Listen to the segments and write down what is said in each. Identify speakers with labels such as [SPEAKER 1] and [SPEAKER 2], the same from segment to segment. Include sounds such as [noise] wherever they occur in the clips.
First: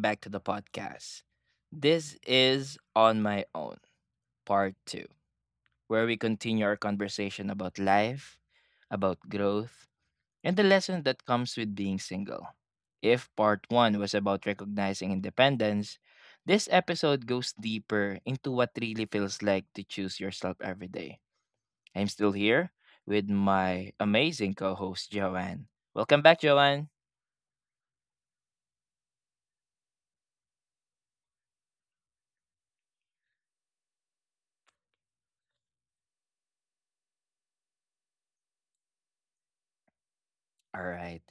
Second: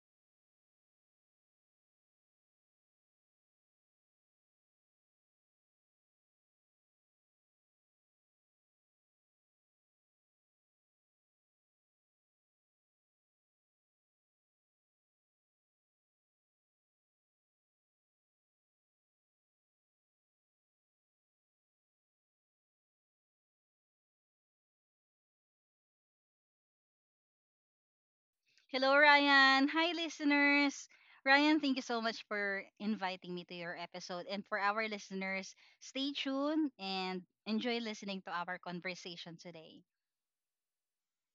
[SPEAKER 1] back to the podcast. This is On My Own, part two, where we continue our conversation about life, about growth, and the lesson that comes with being single. If part one was about recognizing independence, this episode goes deeper into what really feels like to choose yourself every day. I'm still here with my amazing co host, Joanne. Welcome back, Joanne.
[SPEAKER 2] Hello, Ryan. Hi, listeners. Ryan, thank you so much for inviting me to your episode. And for our listeners, stay tuned and enjoy listening to our conversation today.
[SPEAKER 1] All right.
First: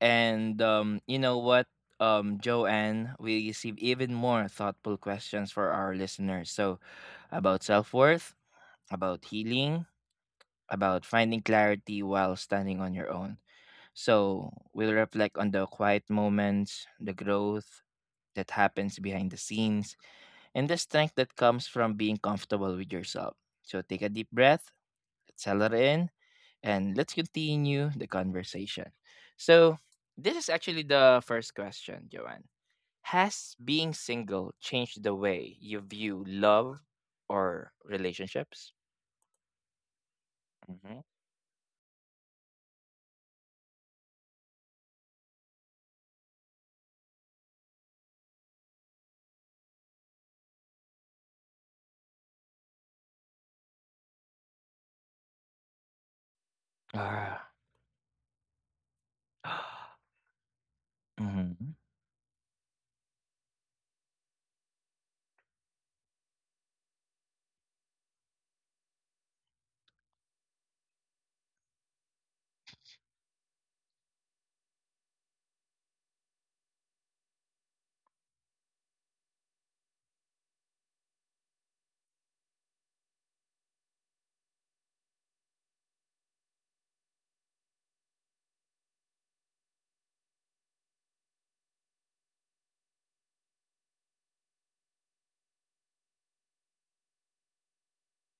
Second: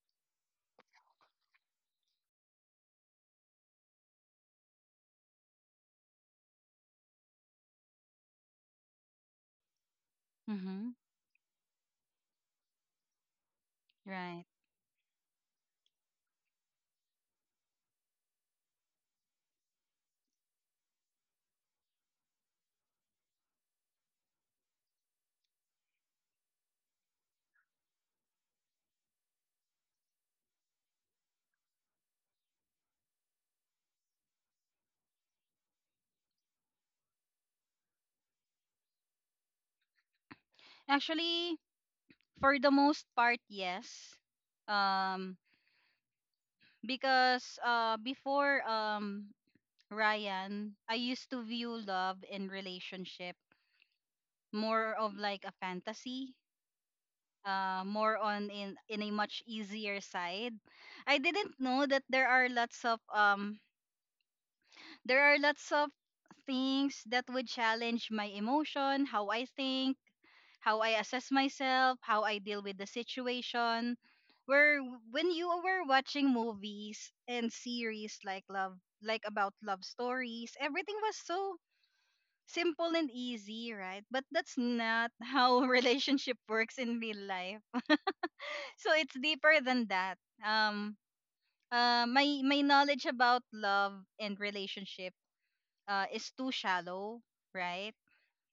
[SPEAKER 1] And you know what, Joanne, we receive even more thoughtful questions for our listeners. So about self worth, about healing,
[SPEAKER 2] Mm-hmm.
[SPEAKER 1] about finding clarity while standing on your own.
[SPEAKER 2] Right.
[SPEAKER 1] So we'll reflect on the quiet moments, the growth that happens behind the scenes, and the strength that comes from being comfortable with yourself. So take a deep breath, settle in, and let's continue the conversation. So, this is actually the first question, Joanne. Has being single changed the way you view love or relationships? Mm-hmm.
[SPEAKER 2] Actually, for the most part, yes. Um, because before Ryan, I used to view love and relationship more of like a fantasy,
[SPEAKER 1] Ah.
[SPEAKER 2] more on in a much easier
[SPEAKER 1] [gasps]
[SPEAKER 2] side. I didn't know
[SPEAKER 1] Mhm.
[SPEAKER 2] that there are lots of there are lots of things that would challenge my emotion, how I think, how I assess myself, how I deal with the situation. When you were watching movies and series like love, like about love stories, everything was so simple and easy, right? But that's not how [laughs] relationship works in real life, so it's deeper than that. Um, my knowledge about love and relationship is too shallow, right?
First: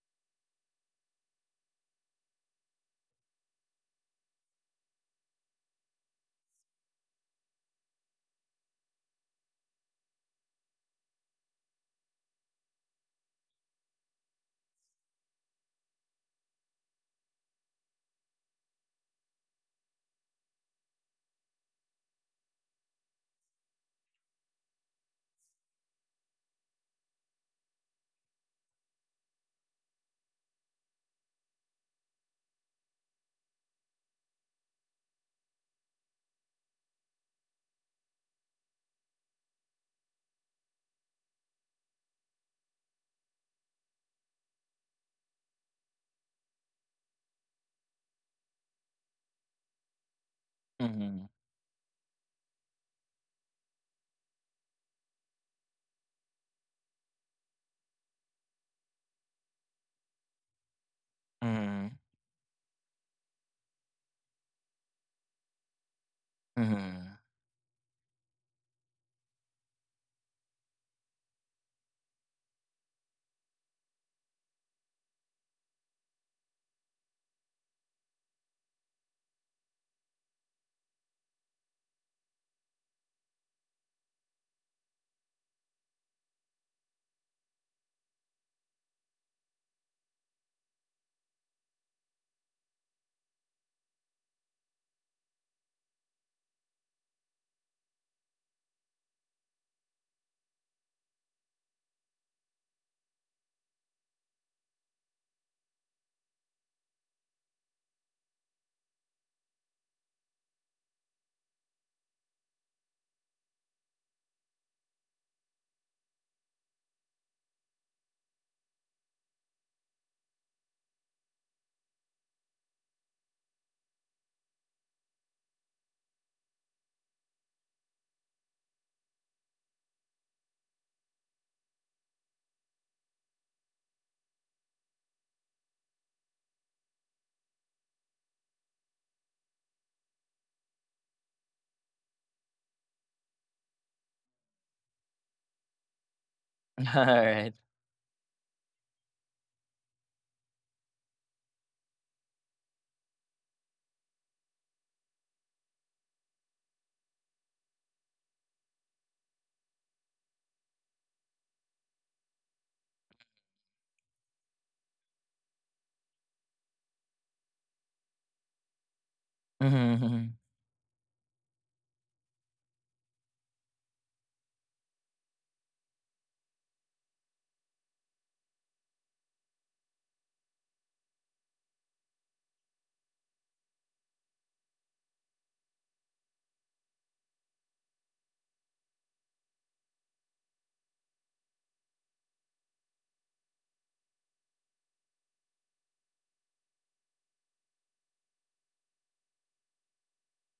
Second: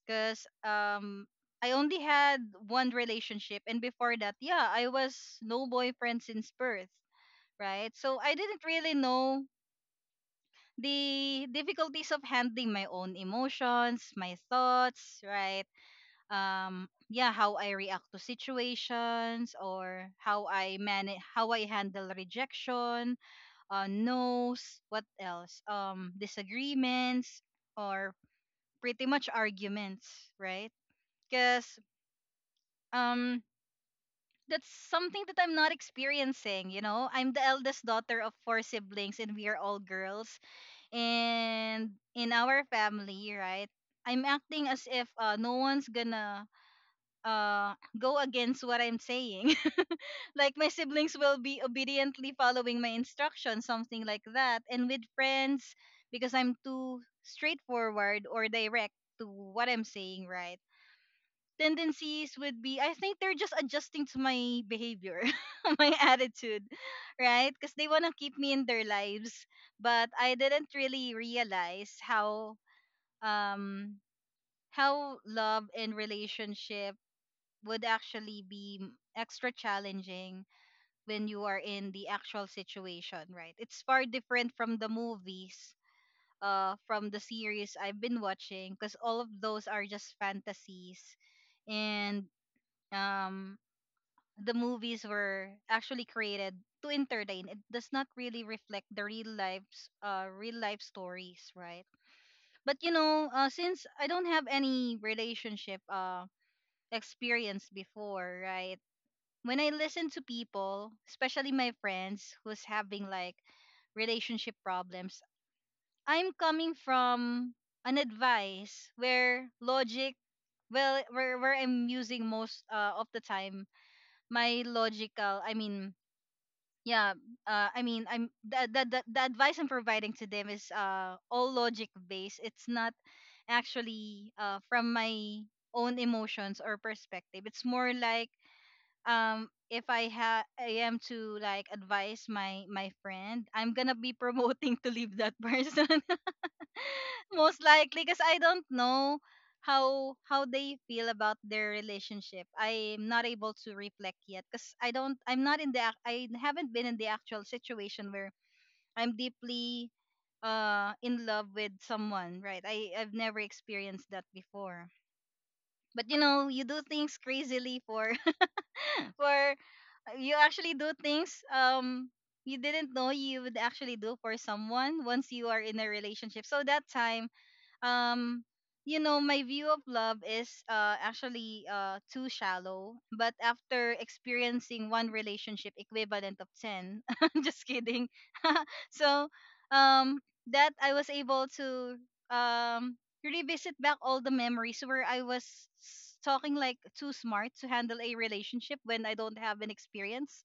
[SPEAKER 2] Because I only had one relationship, and before that, yeah, I was no boyfriend since birth, right? So I didn't really know the difficulties of handling my own emotions, my thoughts, right? Yeah, how I react to situations, or how I handle rejection, no's, what else, disagreements or pretty much arguments, right? because um that's something that I'm not experiencing. You know, I'm the eldest daughter of four siblings and we are all girls, and in our family, right, I'm acting as if no one's gonna uh go against what I'm saying. Like my siblings
[SPEAKER 1] Mhm.
[SPEAKER 2] will be obediently following my instructions, something like that. And with friends, because I'm too straightforward or direct to what I'm saying, right?
[SPEAKER 1] Mhm.
[SPEAKER 2] Tendencies would be, I think they're just adjusting to my behavior, [laughs] my attitude,
[SPEAKER 1] Mhm.
[SPEAKER 2] right? Because they want to keep me in their lives. But I didn't really realize how, um how love and relationship would actually be extra challenging when you are in the actual situation, right? It's far different from the movies, from the series I've been watching, because all of those are just fantasies, and um, the movies were actually created to entertain. It does not really reflect the real lives, real life stories, right? But you know, since I don't have any relationship, experience before, right? When I listen to people, especially my friends who's having like relationship problems, I'm coming from an advice where logic, well, where I'm using most of the time my logical, I mean, yeah, I mean, I'm the advice I'm providing to them is all logic based. It's not actually from my own emotions or perspective. It's more like, if I am to like advise my friend, I'm gonna be [laughs] promoting to leave that person,
[SPEAKER 1] [laughs] All
[SPEAKER 2] [laughs]
[SPEAKER 1] right.
[SPEAKER 2] most likely because I don't know how they feel about their relationship. I'm not able to reflect yet because I'm not in I haven't been in the actual situation where I'm deeply in love with someone, right? I've never experienced that before. But you know, you do things crazily for [laughs] for
[SPEAKER 1] Mhm.
[SPEAKER 2] you actually do things, you didn't know you would actually do for someone once you are in a relationship. So that time, um you know, my view of love is actually too shallow, but after experiencing one relationship equivalent of 10, [laughs] just kidding. [laughs] So, um that I was able to, um revisit back all the memories where I was talking like too smart to handle a relationship when I don't have an experience,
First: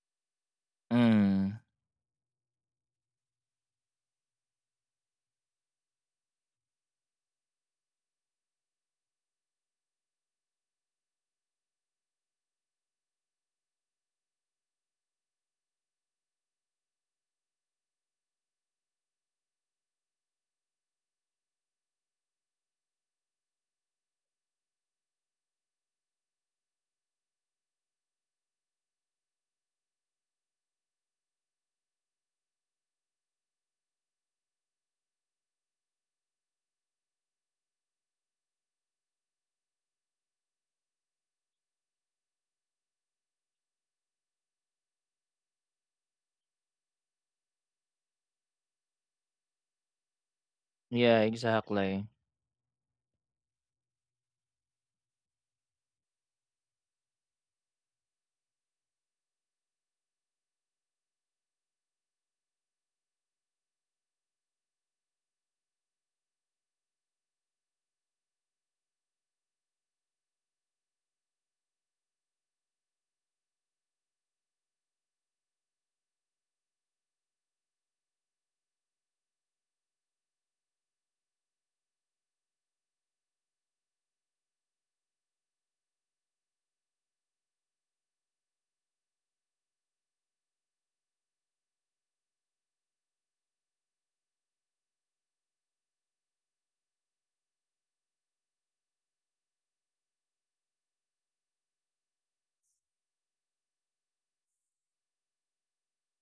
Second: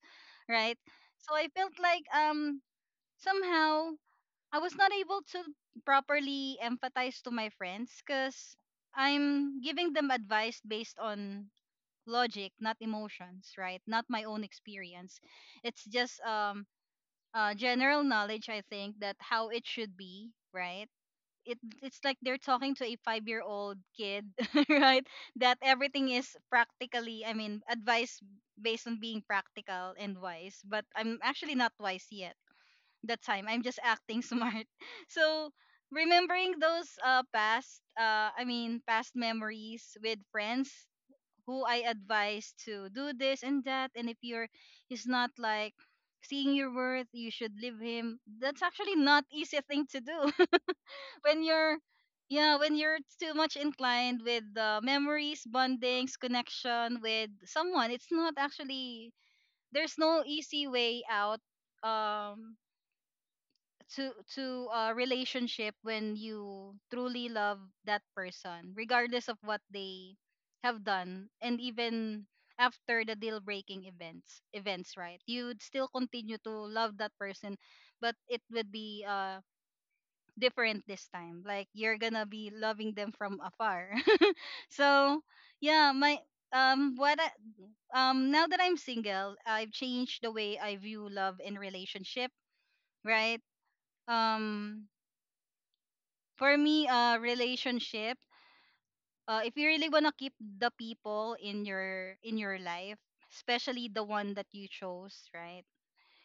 [SPEAKER 2] right? So I
[SPEAKER 1] Mm.
[SPEAKER 2] felt like, somehow I was not able to properly empathize to my friends because I'm giving them advice based on logic, not emotions, right? Not my own experience. It's just general knowledge, I think, that how it should be, right? It's like they're talking to a 5-year old kid, [laughs] right? That everything is practically, I mean, advice based on being practical and wise, but I'm actually not wise yet that time. I'm just acting smart. [laughs] So remembering those past, I mean, past memories with friends who I advise to do this and that, and if you're, it's not like seeing your worth, you should leave him. That's actually not easy thing to do [laughs]
[SPEAKER 1] Yeah,
[SPEAKER 2] when you're.
[SPEAKER 1] exactly.
[SPEAKER 2] Yeah, when you're too much inclined with memories, bondings, connection with someone, it's not actually, there's no easy way out, um to a relationship when you truly love that person regardless of what they have done, and even after the deal breaking events, right? You'd still continue to love that person, but it would be different this time, like you're gonna be loving them from afar. [laughs] So yeah, my, what I, now that I'm single, I've changed the way I view love and relationship, right? um for me, relationship, if you really want to keep the people in your life, especially the one that you chose, right,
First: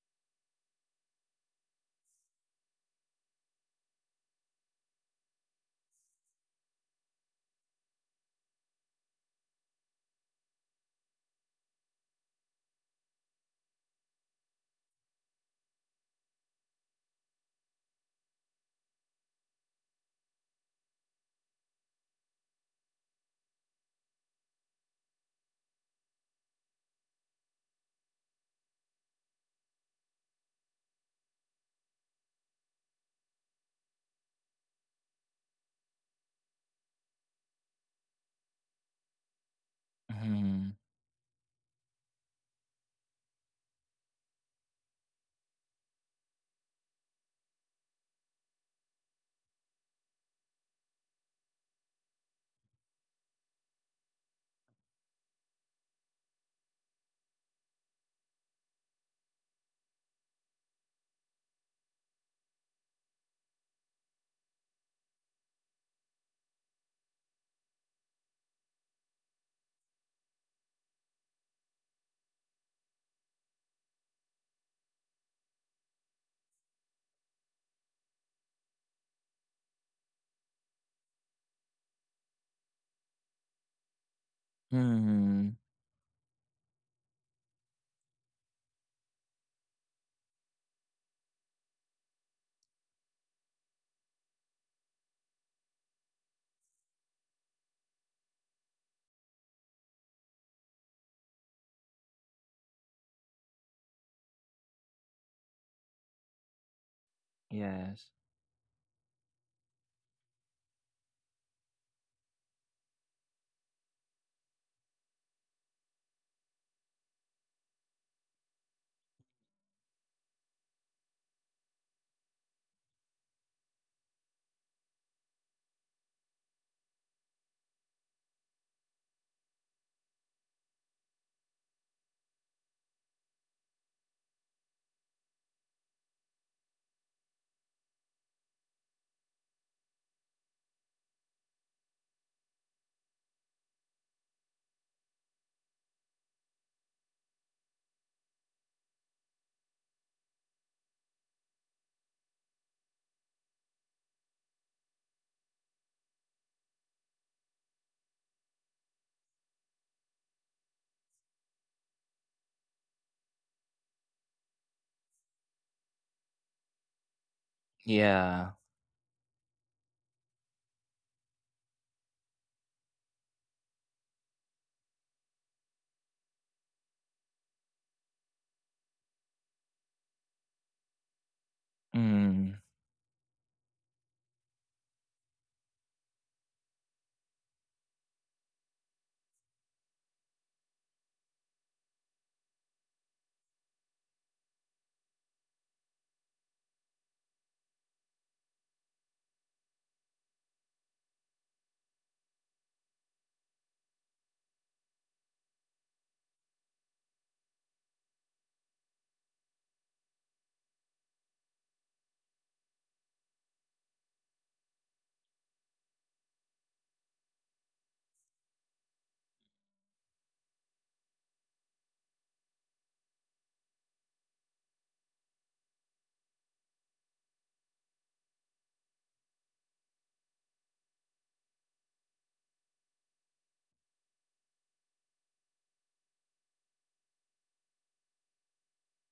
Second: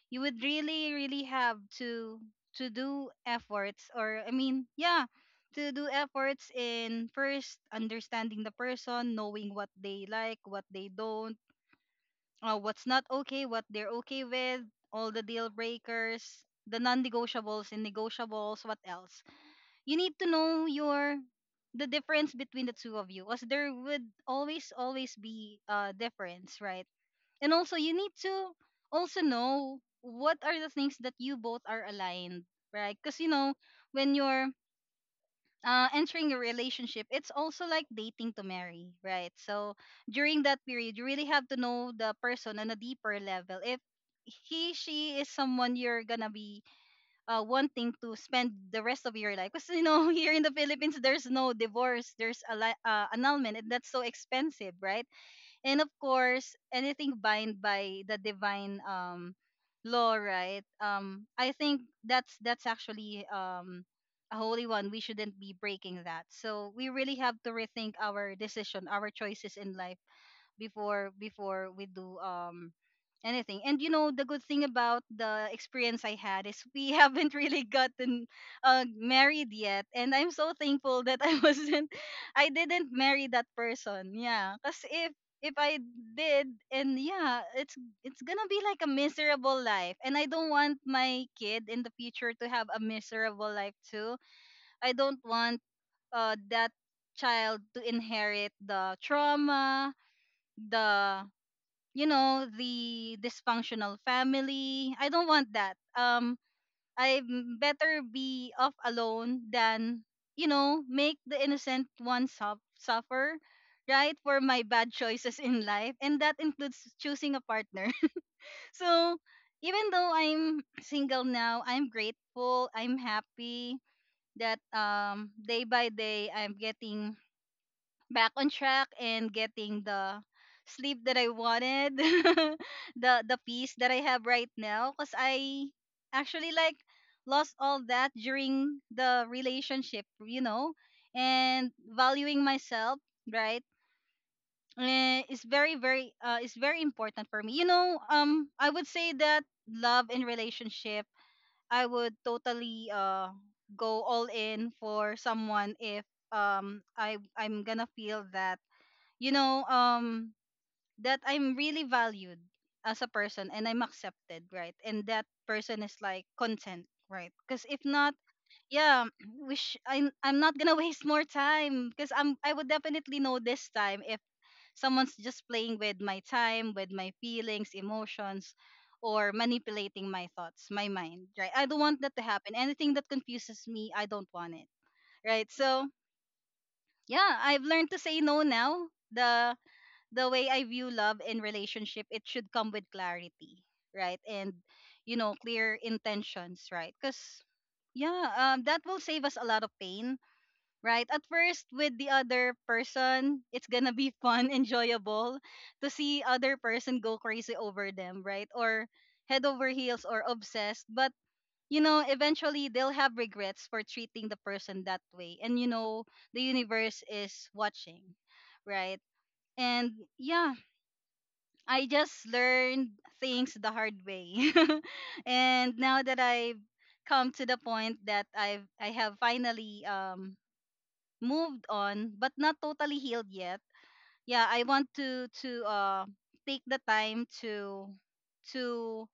[SPEAKER 2] you would really really have to do efforts or I mean yeah, to do efforts in first understanding the person, knowing what they like, what they don't, what's not okay, what they're okay with, all the deal breakers, the non-negotiables and negotiables, what else. You need to know your, the difference between the two of you, because there would always always be a difference, right? And also you need to also know what are the things that you both are aligned, right? Because you know, when you're entering a relationship, it's also like dating to marry, right? So during that
[SPEAKER 1] Mhm.
[SPEAKER 2] period you really have to know the person on a deeper level if he she is someone you're gonna be wanting to spend the rest of your life. Because you know, [laughs] here in the Philippines, there's no divorce, there's annulment, and that's so expensive, right? And of course, anything bind by the divine law, right? I think that's actually, a holy one. We shouldn't be breaking that. So we really have to rethink our decision, our choices in life before we do anything. And you know, the good thing about the experience I had is we [laughs] haven't really gotten married yet, and I'm so thankful that I wasn't, [laughs] I didn't marry that person. Yeah, because if
[SPEAKER 1] Mhm.
[SPEAKER 2] I did, and yeah, it's gonna be like a miserable life, and I don't want my kid in the future to have a miserable life too. I don't want that child to inherit the trauma, the, you know, the dysfunctional family. I don't want that. I better
[SPEAKER 1] Yes.
[SPEAKER 2] be off alone than, you know, make the innocent one suffer, right, for my bad choices in life, and that includes choosing a partner. [laughs] So even though I'm single now, I'm grateful, I'm happy that, day by day I'm getting back on track and getting the sleep that I wanted, [laughs] the peace that I have right now. Cause I actually like lost all that during the relationship, you know, and valuing myself, right? Eh, is very very is very important for me. You know, I would say that love and relationship, I would totally go all in for someone if, I'm gonna feel that, you know, that I'm really valued as a person and I'm accepted, right? And that person is like content, right? Because if not,
[SPEAKER 1] Yeah.
[SPEAKER 2] yeah, [clears throat] wish I'm not gonna [laughs] waste more time because I would definitely know this time if someone's just playing with my time, with my feelings, emotions, or manipulating my thoughts, my mind, right? I don't want that to happen.
[SPEAKER 1] Mm.
[SPEAKER 2] Anything that confuses me, I don't want it, right? So yeah, I've learned to say no now. The way I view love and relationship, it should come with clarity, right? And you know, clear intentions, right? Because yeah, that will save us a lot of pain, right? At first, with the other person, it's gonna be fun, [laughs] enjoyable to see other person go crazy over them, right? Or head over heels or obsessed, but you know, eventually they'll have regrets for treating the person that way, and you know, the universe is watching, right? And yeah, I just learned things the hard way. [laughs] And now that I've come to the point that I have finally, moved on, but not totally healed yet. Yeah, I want to take the time to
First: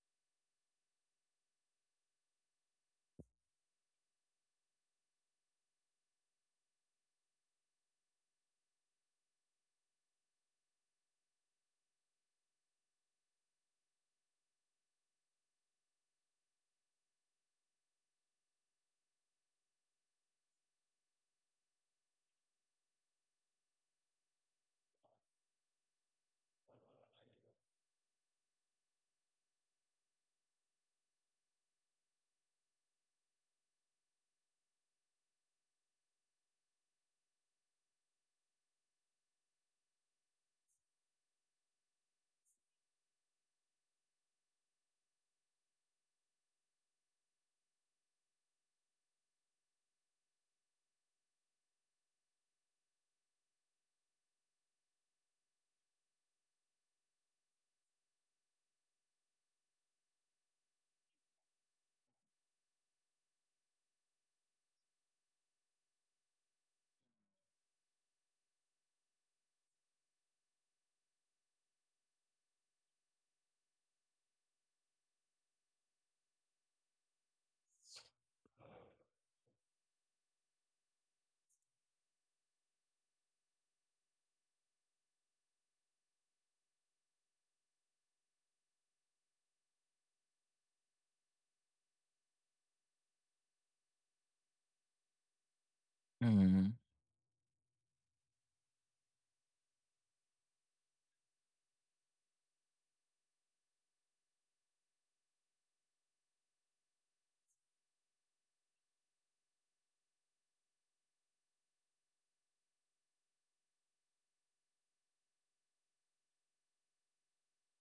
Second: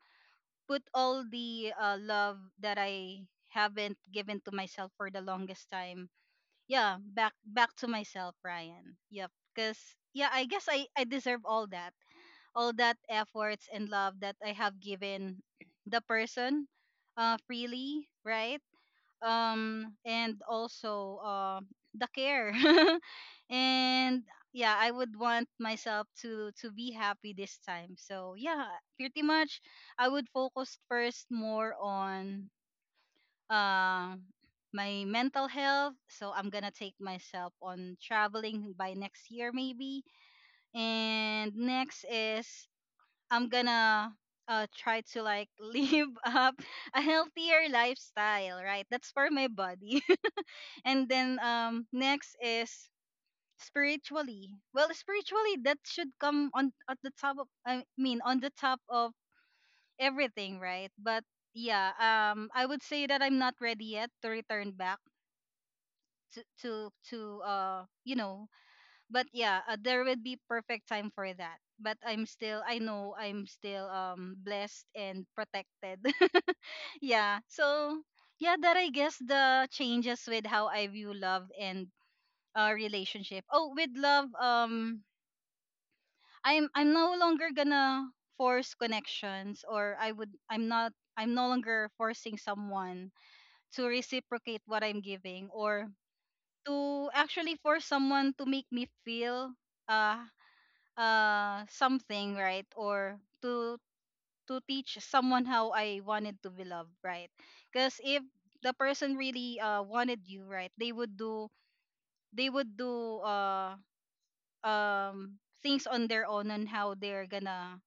[SPEAKER 2] put all the love that I haven't given to myself for the longest time. Yeah, back to myself, Ryan. Yep, cuz yeah, I guess I deserve all that efforts and love that I have given the person freely, right? And also the care. [laughs] And yeah, I would want myself to be happy this time. So yeah, pretty much I would focus first more on uh, my mental health. So I'm gonna take myself on traveling by next year maybe. And next is I'm gonna try to like [laughs] live up a healthier lifestyle, right? That's for my body. [laughs] And then next is spiritually. Well, spiritually that should come on at the top of I mean, on the top of everything, right? But yeah, I would say that I'm not ready yet to return back to. But yeah, there will be perfect time for that. But I know I'm still blessed and protected. [laughs] Yeah. So yeah, that I guess the changes with how I view love and relationship. Oh, with love, I'm no longer gonna force connections, or I'm not I'm no longer forcing someone to reciprocate what I'm giving, or
[SPEAKER 1] Mm.
[SPEAKER 2] to actually force someone to make me feel uh something right or to teach someone how I wanted to be loved, right? Because if the person really wanted you, right, they would do they would do um things on their own on how they're gonna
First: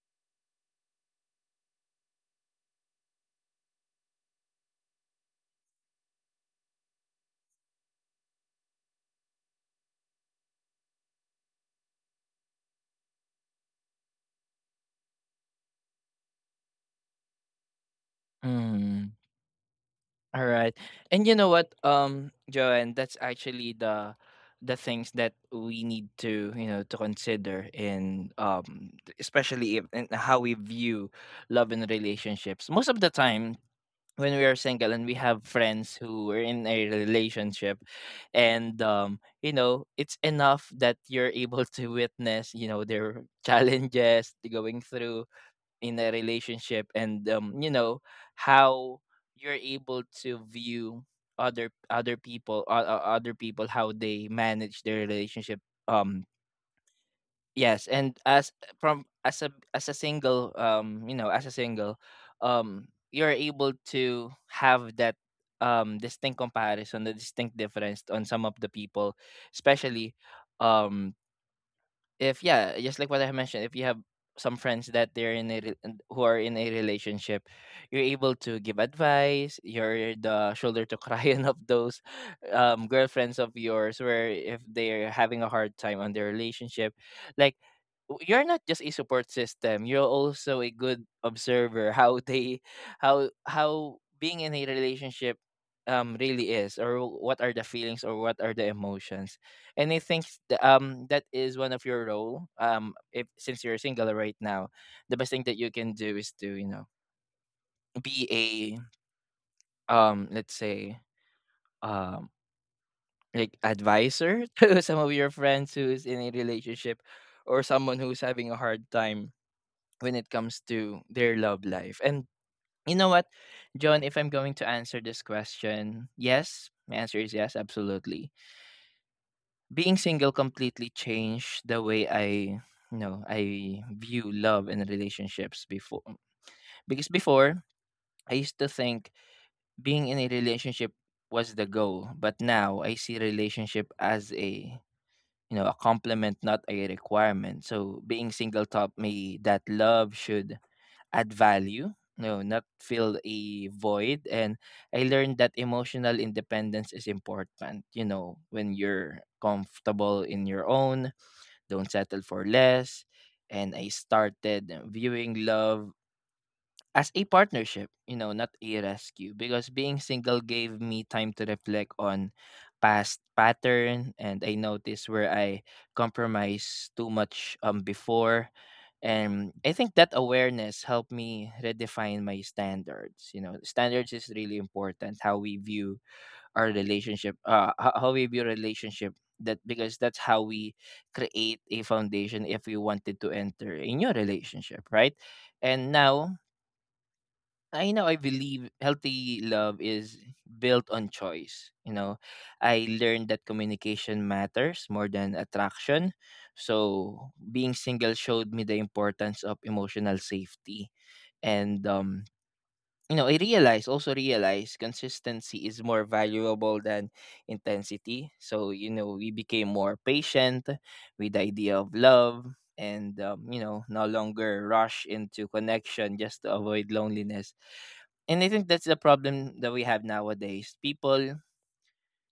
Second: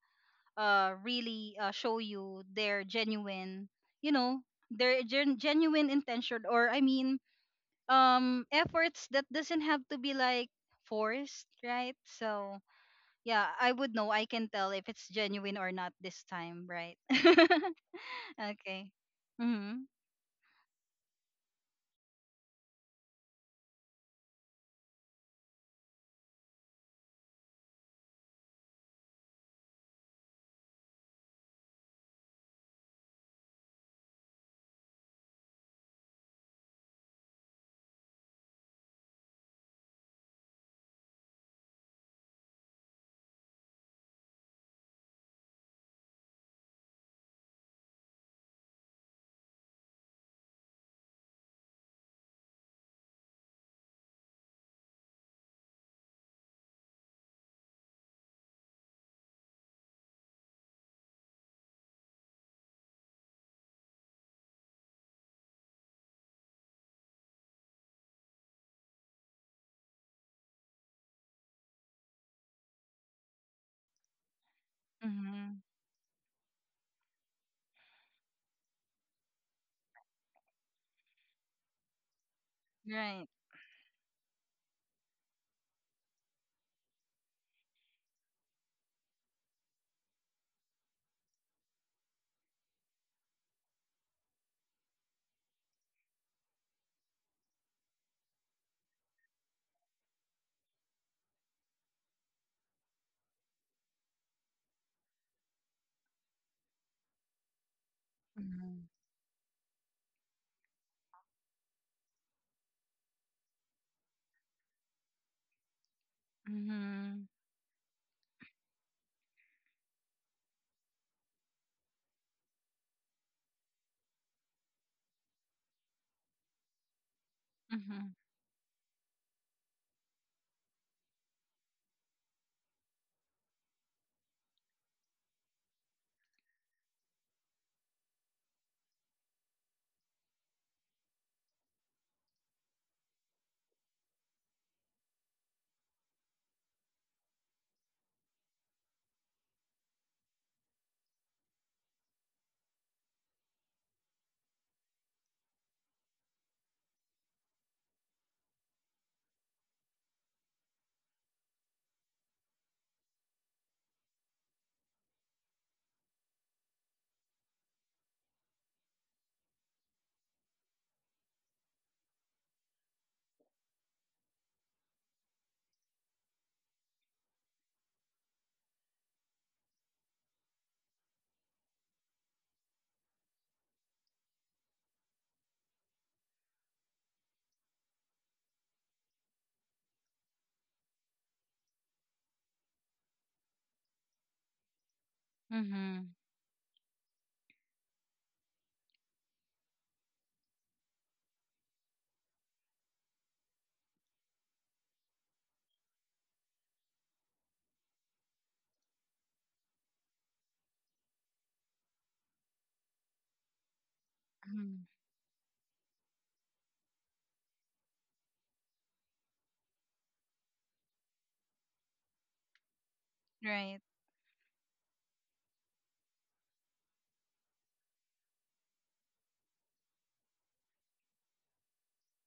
[SPEAKER 2] really show you their genuine you know their genuine intention, or I mean, efforts that doesn't have to be like forced, right? So yeah, I would know. I can tell if it's genuine or not this time, right? [laughs] Okay.
[SPEAKER 1] Mm.
[SPEAKER 2] Mhm.
[SPEAKER 1] All right. And Joanne, that's actually the things that we need to consider in, t- especially if, in how we view love and relationships. Most of the time when we are single and we have friends who are in a relationship, and it's enough that you're able to witness, their [laughs] challenges they're going through in a relationship. And how you're able to view other people how they manage their relationship. um yes. And as a single, as a single, um you're able to have that distinct comparison, the distinct difference on some of the people, especially, um if, yeah, just like what I mentioned, if you have some friends that they're
[SPEAKER 2] Mhm.
[SPEAKER 1] and who are in a relationship. You're able to give advice. You're the shoulder to [laughs] cry on of those,
[SPEAKER 2] Right.
[SPEAKER 1] girlfriends of yours, where if they're having a hard time on their relationship, like, you're not just a support system, you're also a good observer how they, how being in a relationship really is, or what are the feelings or what are the emotions. And I think that is one of your role. If since you're single right now, the best thing that you can do is to, be a,
[SPEAKER 2] Mhm.
[SPEAKER 1] let's say, um like, advisor [laughs] to some of your friends who's in a relationship,
[SPEAKER 2] Mhm.
[SPEAKER 1] or someone who's having a hard time when it comes to their love life. And you know what, John, if I'm going to answer this question, yes, my answer is yes,
[SPEAKER 2] Mhm.
[SPEAKER 1] absolutely. Being single completely changed the way I you know I view love and relationships before. Because before, I used to think being in a relationship was the goal, but now I see relationship as a you know a complement, not a requirement. So being single taught me that love should add value, no, not fill a void. And I learned that emotional independence is important. When you're comfortable in your own, don't settle for less. And I started viewing love as a partnership, not a rescue. Because being single gave me time to reflect on past pattern, and I noticed where I compromised too much before. And I think that awareness helped me redefine my standards. Standards is really important. How we view our relationship, how we view relationship. That Because that's how we create a foundation if we wanted to enter a new relationship, right? And
[SPEAKER 2] Mhm.
[SPEAKER 1] now I know, I believe healthy love is built on choice. I learned that communication matters more than attraction. So being single showed me the importance of emotional safety. And I realize also realize
[SPEAKER 2] Mhm.
[SPEAKER 1] consistency is more valuable than intensity. We became more patient with the idea of love, and
[SPEAKER 2] Right.
[SPEAKER 1] no longer rush into connection just to avoid loneliness. And I think that's the problem that we have nowadays. People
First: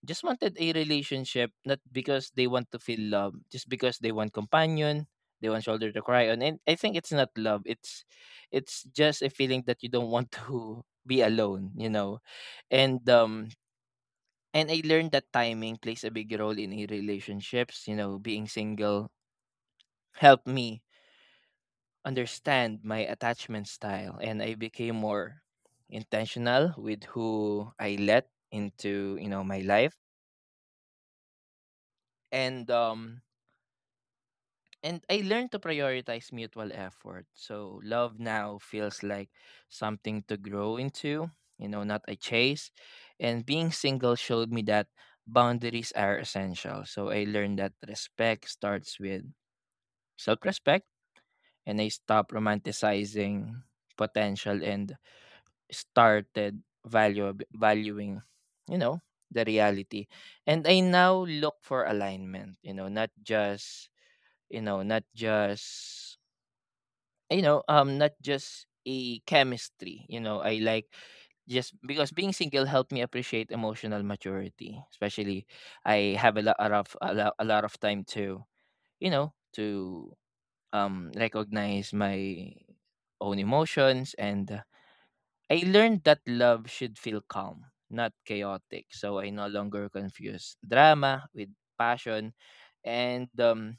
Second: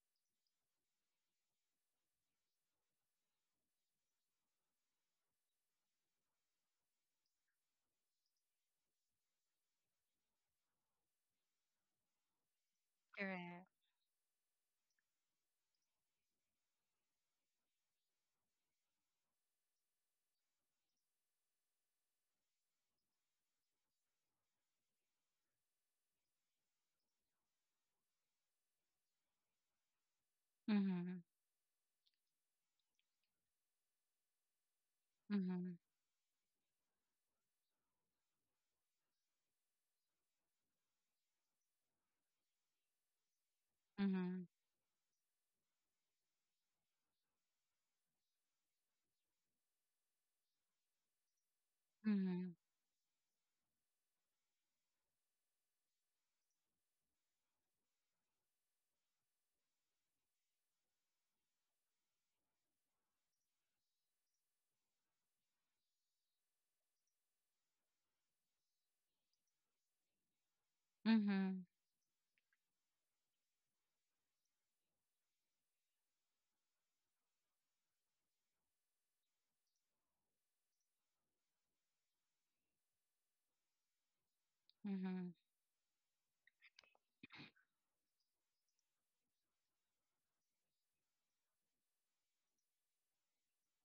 [SPEAKER 1] just wanted a relationship, not because they want to feel love, just because they want companion, they want shoulder to cry on, and I think it's not love. It's just a feeling that you don't want to [laughs] be alone, and um
[SPEAKER 2] Correct.
[SPEAKER 1] and I learned that timing plays a big role in a relationships. Being single helped me understand my attachment style, and I became more intentional with who I let into, my life.
[SPEAKER 2] Mhm.
[SPEAKER 1] And and I learned to
[SPEAKER 2] Mhm.
[SPEAKER 1] prioritize mutual effort. So love now feels like something to grow into, not a chase. And being single
[SPEAKER 2] Mhm.
[SPEAKER 1] showed me that boundaries are essential. So I learned that respect starts with self respect. And I stopped
[SPEAKER 2] Mhm.
[SPEAKER 1] romanticizing potential, and started valuing, you know, the reality. And I now look for alignment, not just, not just, not just a chemistry. You know, I like
[SPEAKER 2] Mhm.
[SPEAKER 1] Just because being single helped me appreciate emotional maturity. Especially, I have a lot of a lot of time to, you know to recognize my own emotions. And
[SPEAKER 2] Mhm.
[SPEAKER 1] I learned that love should feel calm, not chaotic. So I no longer confuse drama with passion. And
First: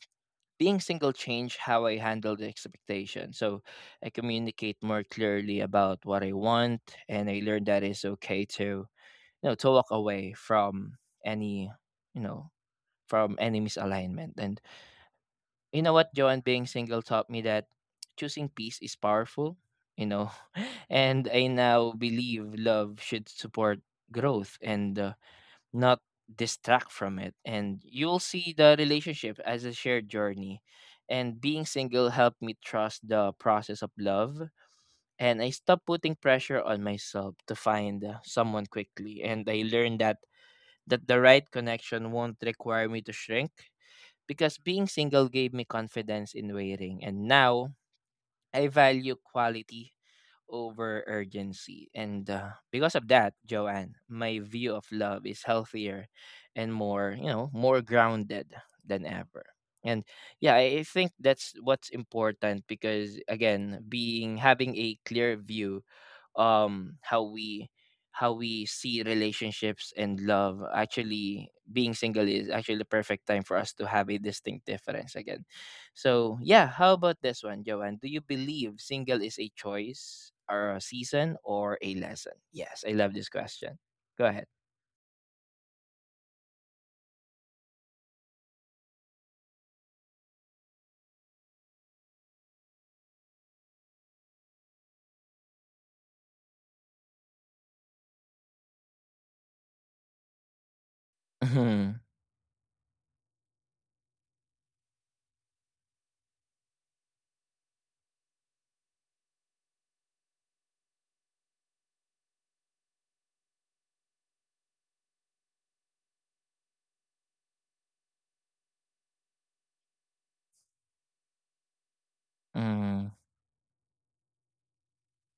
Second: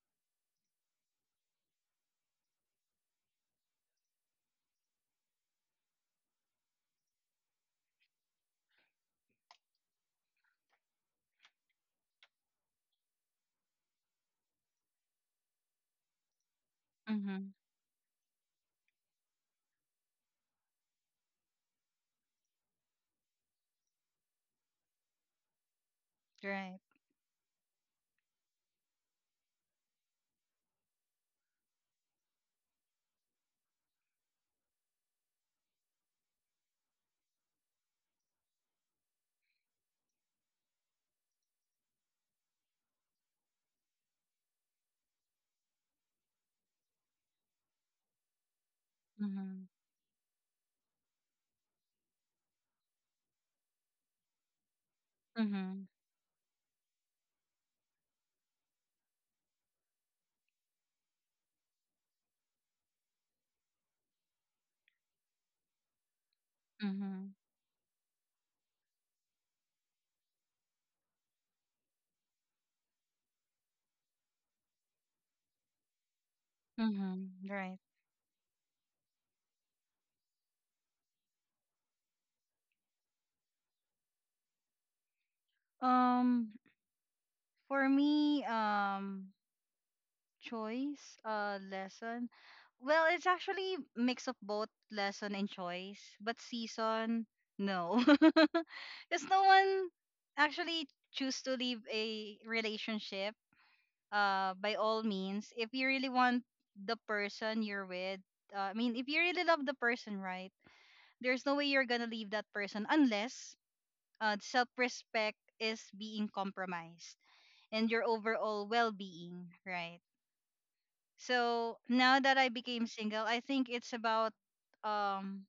[SPEAKER 1] being single changed how I handled the expectation. So I communicate more clearly about what I want, and I learned that it's okay to, walk away from any, you know misalignment. And you know what, Joan, being single taught me
[SPEAKER 2] Mhm.
[SPEAKER 1] that choosing peace is powerful. You know, [laughs] and I now believe love should support growth, and not
[SPEAKER 2] Right.
[SPEAKER 1] distract from it. And you'll see the relationship as a shared journey. And being single helped me trust the process of love. And I stopped putting pressure on myself to find someone quickly. And I learned that the right connection won't require me to shrink. Because being single gave me confidence in waiting. And now I value
[SPEAKER 2] Mhm.
[SPEAKER 1] quality over urgency. And because of that, Joanne, my view of love is
[SPEAKER 2] Mhm.
[SPEAKER 1] healthier and more grounded than ever. And yeah, I think that's what's important. Because again, being having a clear view, um how
[SPEAKER 2] Mhm.
[SPEAKER 1] we how we see relationships and love. Actually, being single is actually the perfect time for us to have a distinct difference again. So, yeah, how about
[SPEAKER 2] Mhm.
[SPEAKER 1] this one,
[SPEAKER 2] Right.
[SPEAKER 1] Joanne? Do you believe single is a choice or a season or a lesson? Yes, I love this question. Go ahead.
[SPEAKER 2] Um, for me, choice lesson, well it's actually mix of both lesson and choice, but season no [laughs] because no one actually choose to leave
[SPEAKER 1] Mhm,
[SPEAKER 2] a relationship. By all means, if you really want the person you're with, I mean, if you really love the person, right, there's no way you're gonna leave that person unless self-respect is being compromised and your overall well-being, right? So now that I became
[SPEAKER 1] mhm,
[SPEAKER 2] single, I think it's about um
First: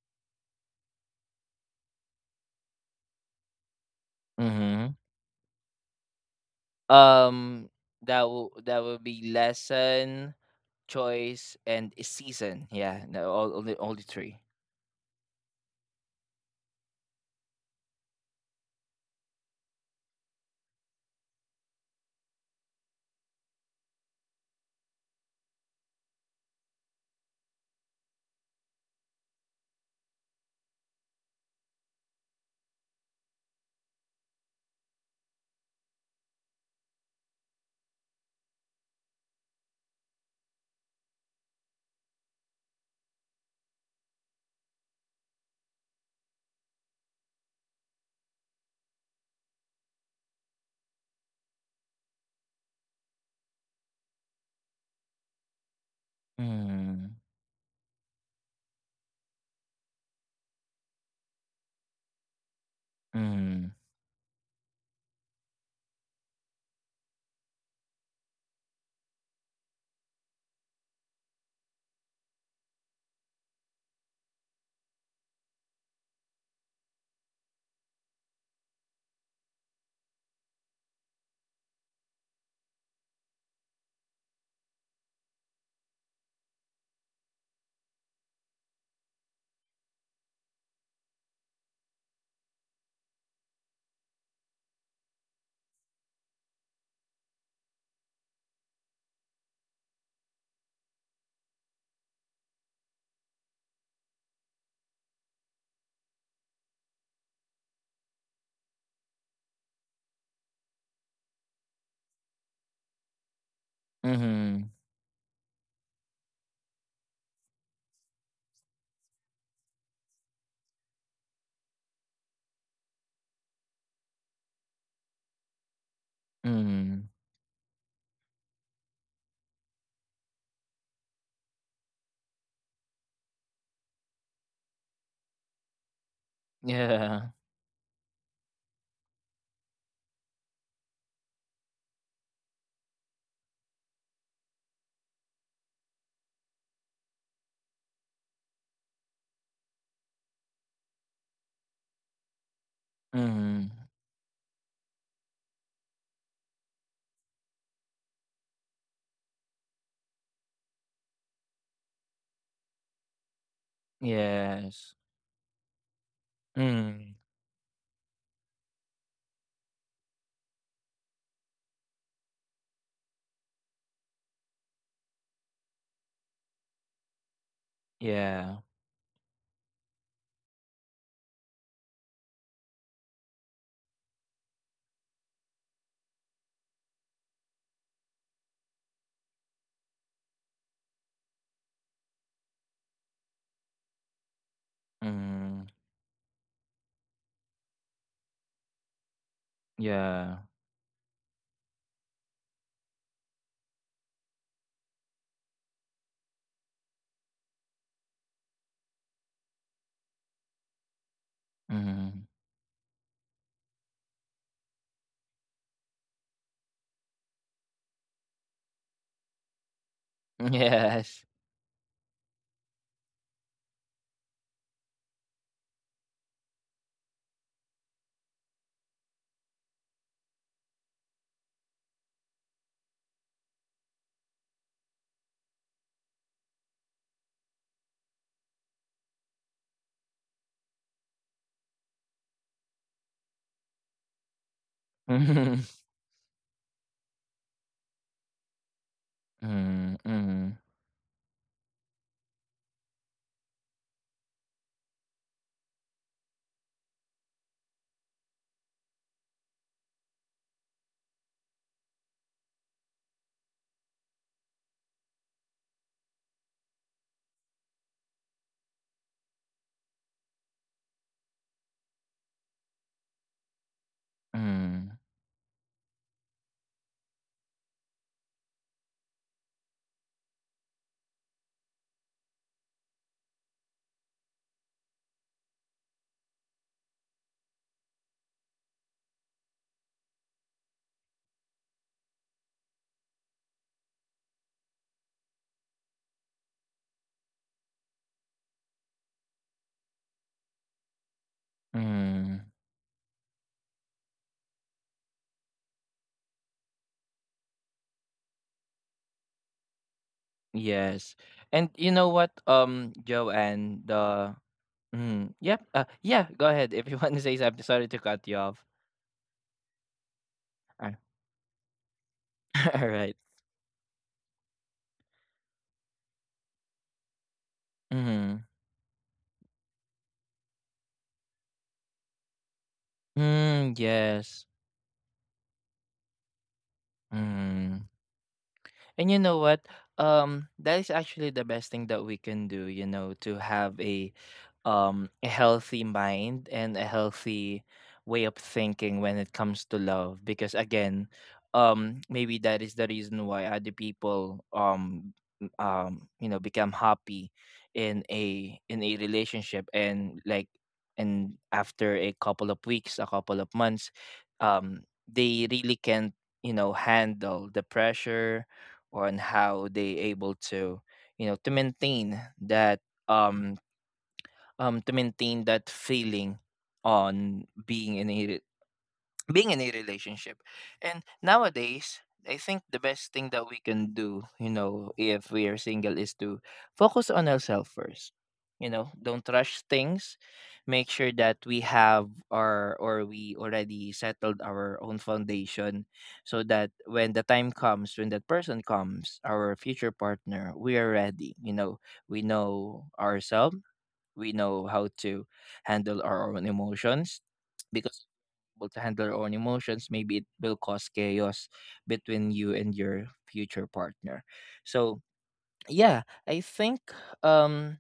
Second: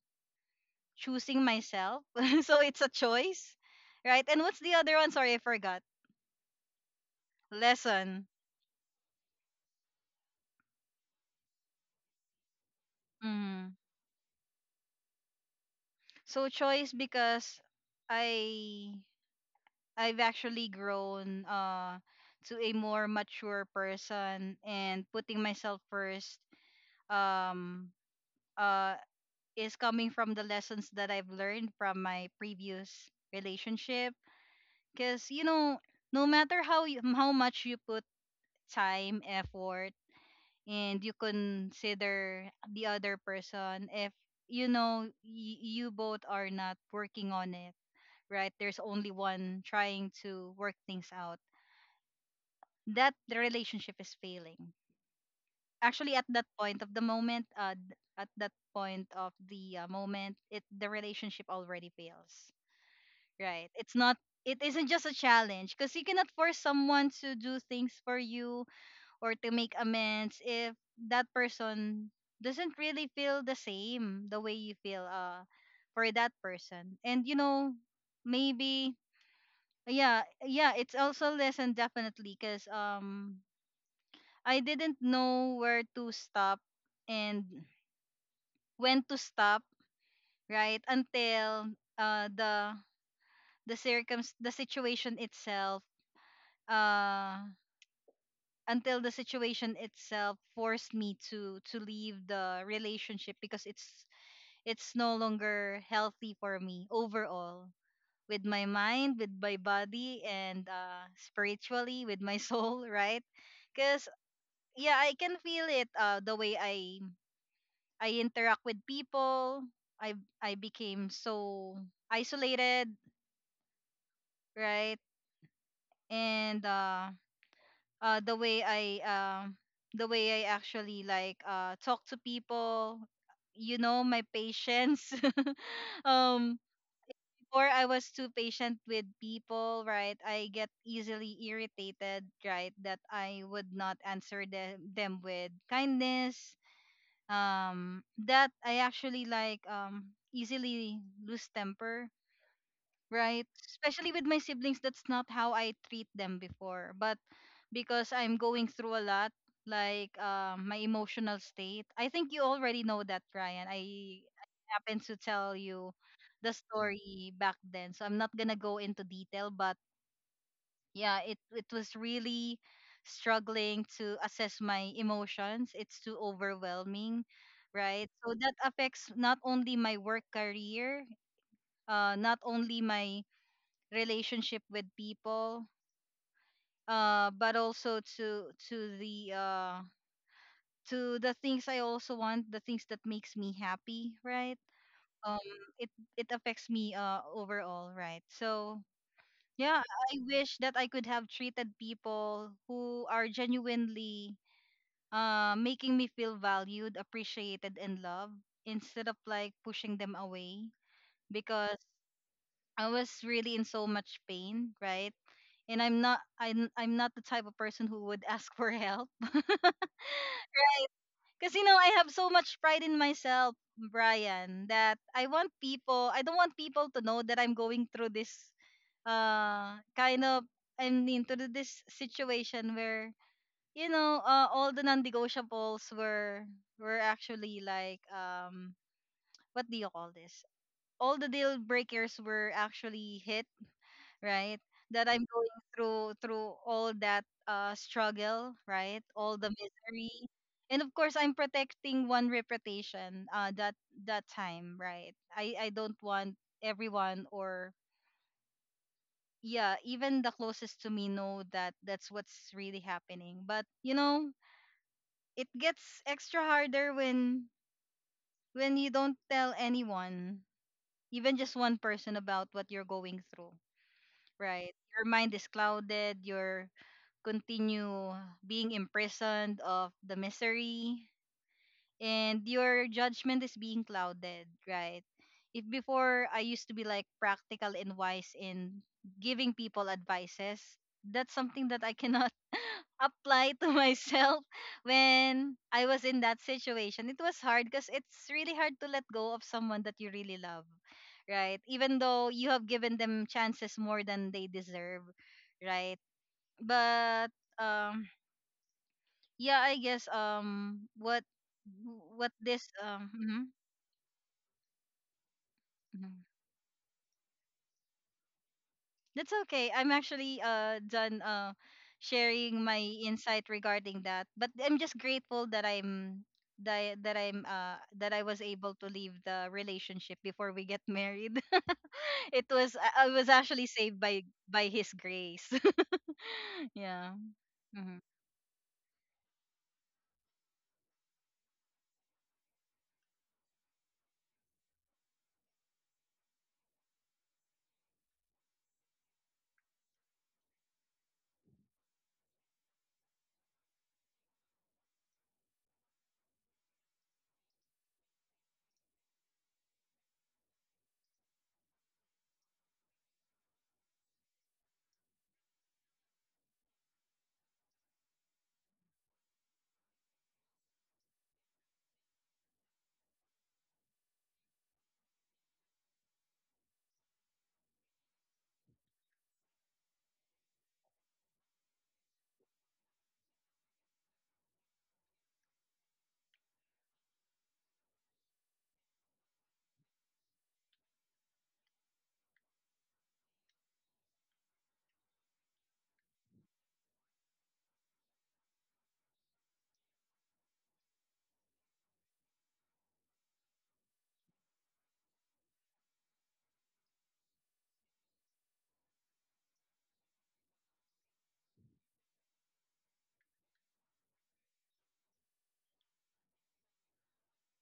[SPEAKER 2] choosing myself. [laughs] So it's a choice, right? And what's the other
[SPEAKER 1] mhm.
[SPEAKER 2] one? Sorry, I forgot.
[SPEAKER 1] Um,
[SPEAKER 2] Lesson.
[SPEAKER 1] that will be lesson, choice, and a season. Yeah, no, all, all
[SPEAKER 2] Mm.
[SPEAKER 1] the all the three.
[SPEAKER 2] So choice because I I've actually grown to a more mature person, and putting myself first um uh is coming from the lessons that I've learned from my previous relationship. Because you know, no matter how you, how much you put time, effort, and you consider the other person, if you know you both are not working on it, right, there's only one trying to work things out, that the relationship is failing. Actually at that point of the
[SPEAKER 1] Mm,
[SPEAKER 2] moment, th- at that point of the moment it, the relationship already fails.
[SPEAKER 1] mm,
[SPEAKER 2] Right. It's not, it isn't just a challenge because you cannot force someone to do things for you or to make amends if that person doesn't really feel the same the way you feel for that person. And you know, maybe yeah, yeah, it's also lesson definitely because I didn't know where to stop and when to stop, right? Until uh the the situation itself, uh until the situation itself forced me to leave the relationship because it's no longer healthy for me overall, with my mind, with my body, and spiritually with my [laughs] soul, right? Because
[SPEAKER 1] mm,
[SPEAKER 2] yeah, I can feel it, the way I interact with people, i I became so isolated, right? And
[SPEAKER 1] mm.
[SPEAKER 2] uh the way I um the way I actually like talk to people, you know, my patience. [laughs] um
[SPEAKER 1] Yeah.
[SPEAKER 2] Before I was too patient with people, right? I get easily irritated, right? That I would not answer them with kindness. That I actually like easily lose temper, right?
[SPEAKER 1] Mm.
[SPEAKER 2] Especially with my siblings, that's not how I treat them before. But because I'm going through a lot, like my emotional state, I think you already know that, Ryan. I
[SPEAKER 1] Yes.
[SPEAKER 2] happened to tell you the
[SPEAKER 1] Mm.
[SPEAKER 2] story back then, so I'm not gonna go into detail. But yeah, it was really struggling to assess my emotions. It's too overwhelming. Right, so
[SPEAKER 1] Yeah.
[SPEAKER 2] that affects not only my work career, not only my relationship with people, but also to the things I also want, the things that makes me happy, right? um
[SPEAKER 1] Mm.
[SPEAKER 2] it it affects me overall, right? So yeah, I
[SPEAKER 1] Yeah.
[SPEAKER 2] wish that I could have treated people who are genuinely making me feel valued, appreciated, and loved, instead of like pushing them away because
[SPEAKER 1] Mm.
[SPEAKER 2] I was really in so much pain, right? And I'm not I'm not the type of person who would [laughs] ask for help. [laughs]
[SPEAKER 1] [laughs] Yes.
[SPEAKER 2] Cause you know, I have so much pride in myself, Brian, that I don't want people to know that I'm going through this kind of, I'm into this situation where, you know, all the non negotiables were actually like what do you call this? All the deal breakers were actually hit, right? That I'm
[SPEAKER 1] Mhm.
[SPEAKER 2] going through all that struggle, right? All the
[SPEAKER 1] Mm,
[SPEAKER 2] misery.
[SPEAKER 1] mm,
[SPEAKER 2] And of course I'm protecting one reputation that that time, right? I don't want everyone, or yeah, even the closest to me know that that's what's really happening. But you know, it gets extra harder when you don't tell anyone, even just one person about what you're going through, right?
[SPEAKER 1] mm,
[SPEAKER 2] Your mind is clouded. You're continue being imprisoned of the misery, and your judgment is being clouded, right? If before I used to be like practical and wise in giving people advices, that's something that I cannot [laughs] apply to myself when I was in that situation. It was hard because it's really hard to let go of someone that you really love, right? Even though
[SPEAKER 1] mm.
[SPEAKER 2] you have given them chances more than they deserve, right? But um yeah, I guess
[SPEAKER 1] Yes. And you know what,
[SPEAKER 2] what this mhm.
[SPEAKER 1] Joanne, the mm, yep,
[SPEAKER 2] Mhm.
[SPEAKER 1] yeah, go ahead if you [laughs] want to say something. Sorry to cut you off.
[SPEAKER 2] That's okay, I'm actually
[SPEAKER 1] Uh,
[SPEAKER 2] done sharing
[SPEAKER 1] [laughs]
[SPEAKER 2] my
[SPEAKER 1] All right.
[SPEAKER 2] insight regarding that, but I'm just grateful that I'm that I was
[SPEAKER 1] Mm,
[SPEAKER 2] able to leave the relationship before we get married. [laughs] it was I was actually
[SPEAKER 1] mm,
[SPEAKER 2] saved
[SPEAKER 1] yes.
[SPEAKER 2] by his grace. [laughs] Yeah. Mm
[SPEAKER 1] Mm.
[SPEAKER 2] hmm.
[SPEAKER 1] And you know what? That is actually the best thing that we can do, you know, to have a, a healthy mind and a healthy way of thinking when it comes to love. Because again, maybe that is the reason why other people, become happy in a relationship, and after a couple of weeks, a couple of months, um they really can't, handle the pressure, or on how they able to, maintain um that feeling on being in a relationship. And nowadays, I think the best thing that we can do, if we are single is to focus on ourselves first. You know, don't rush things. Make sure that we already settled our own foundation, so that when the time comes, when that person comes, our future partner, we are ready. You know, we know ourselves, we know how to handle our own emotions. Because able to handle our own emotions, maybe it will cause chaos between you and your future partner. So yeah, I think, um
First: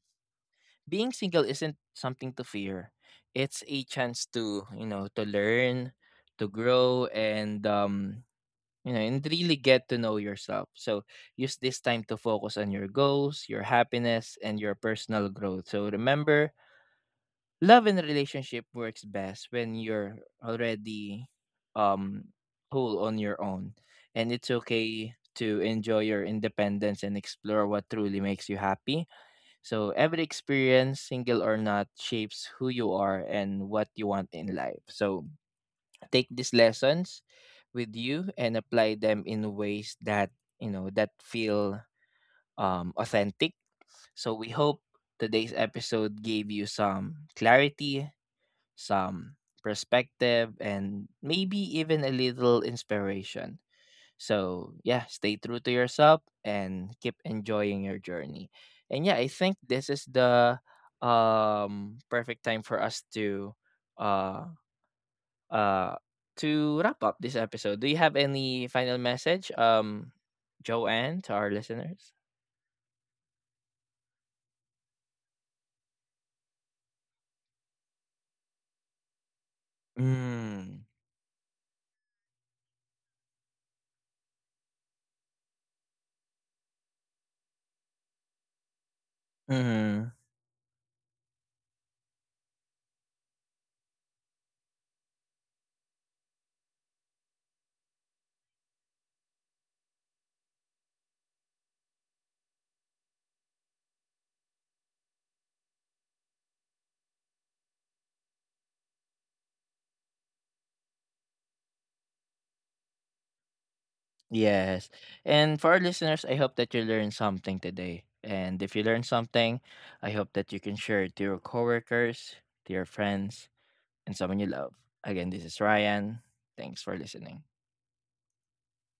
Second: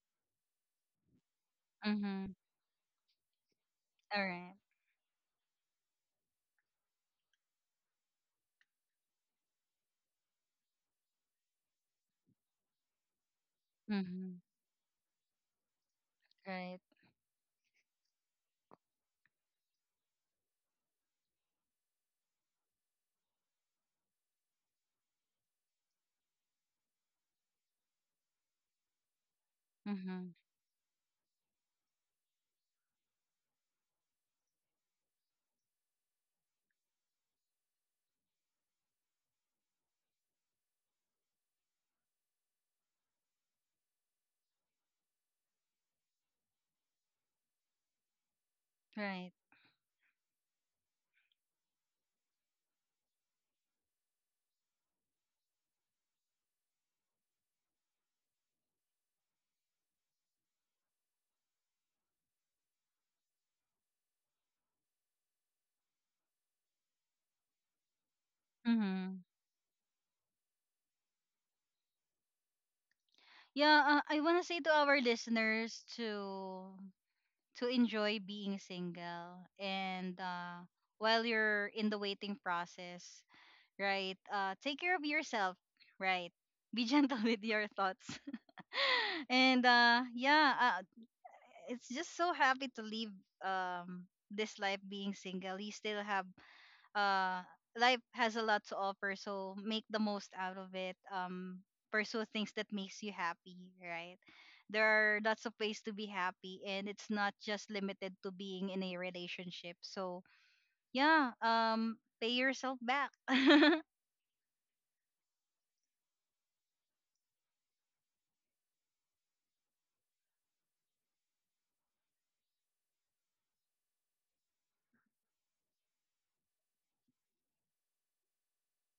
[SPEAKER 1] being single isn't
[SPEAKER 2] Mm-hmm.
[SPEAKER 1] something to fear. It's a
[SPEAKER 2] All
[SPEAKER 1] chance
[SPEAKER 2] right.
[SPEAKER 1] to, learn, to grow, and and really get to know yourself. So use this time to focus on your goals, your happiness,
[SPEAKER 2] Mm-hmm.
[SPEAKER 1] and your personal growth. So remember,
[SPEAKER 2] Right.
[SPEAKER 1] love in a relationship works best when you're already, um whole on your own. And it's okay to enjoy your independence and explore what truly makes you happy. So every
[SPEAKER 2] Mm-hmm.
[SPEAKER 1] experience, single or not, shapes who you are and what you want in life. So take these lessons with you and apply them in ways that, that feel, authentic. So we hope today's episode gave you some clarity,
[SPEAKER 2] Right.
[SPEAKER 1] some perspective, and maybe even a little inspiration. So, yeah, stay true to yourself and keep enjoying your journey. And yeah, I think this is the, perfect time for us uh uh to wrap up this episode. Do you have any final
[SPEAKER 2] Mm-hmm.
[SPEAKER 1] message, Joanne, to our listeners?
[SPEAKER 2] Yeah, I want to say to our listeners to enjoy being single, and
[SPEAKER 1] Mm.
[SPEAKER 2] while you're in the waiting process, right? Take care of yourself, right? Be gentle [laughs] with your thoughts, [laughs] and
[SPEAKER 1] Mhm.
[SPEAKER 2] it's just so happy to live this life being single. You still have uh life has a lot to offer, so make the most out of it. Pursue things that makes you happy, right? There are lots of ways to be happy, and it's not just limited to being in a relationship. So yeah, pay yourself back. [laughs]
[SPEAKER 1] Yes. And for our listeners, I hope that you learned something today. And if you learned something, I hope that you can share it to your coworkers, to your friends, and someone you love. Again, this is Ryan. Thanks for listening.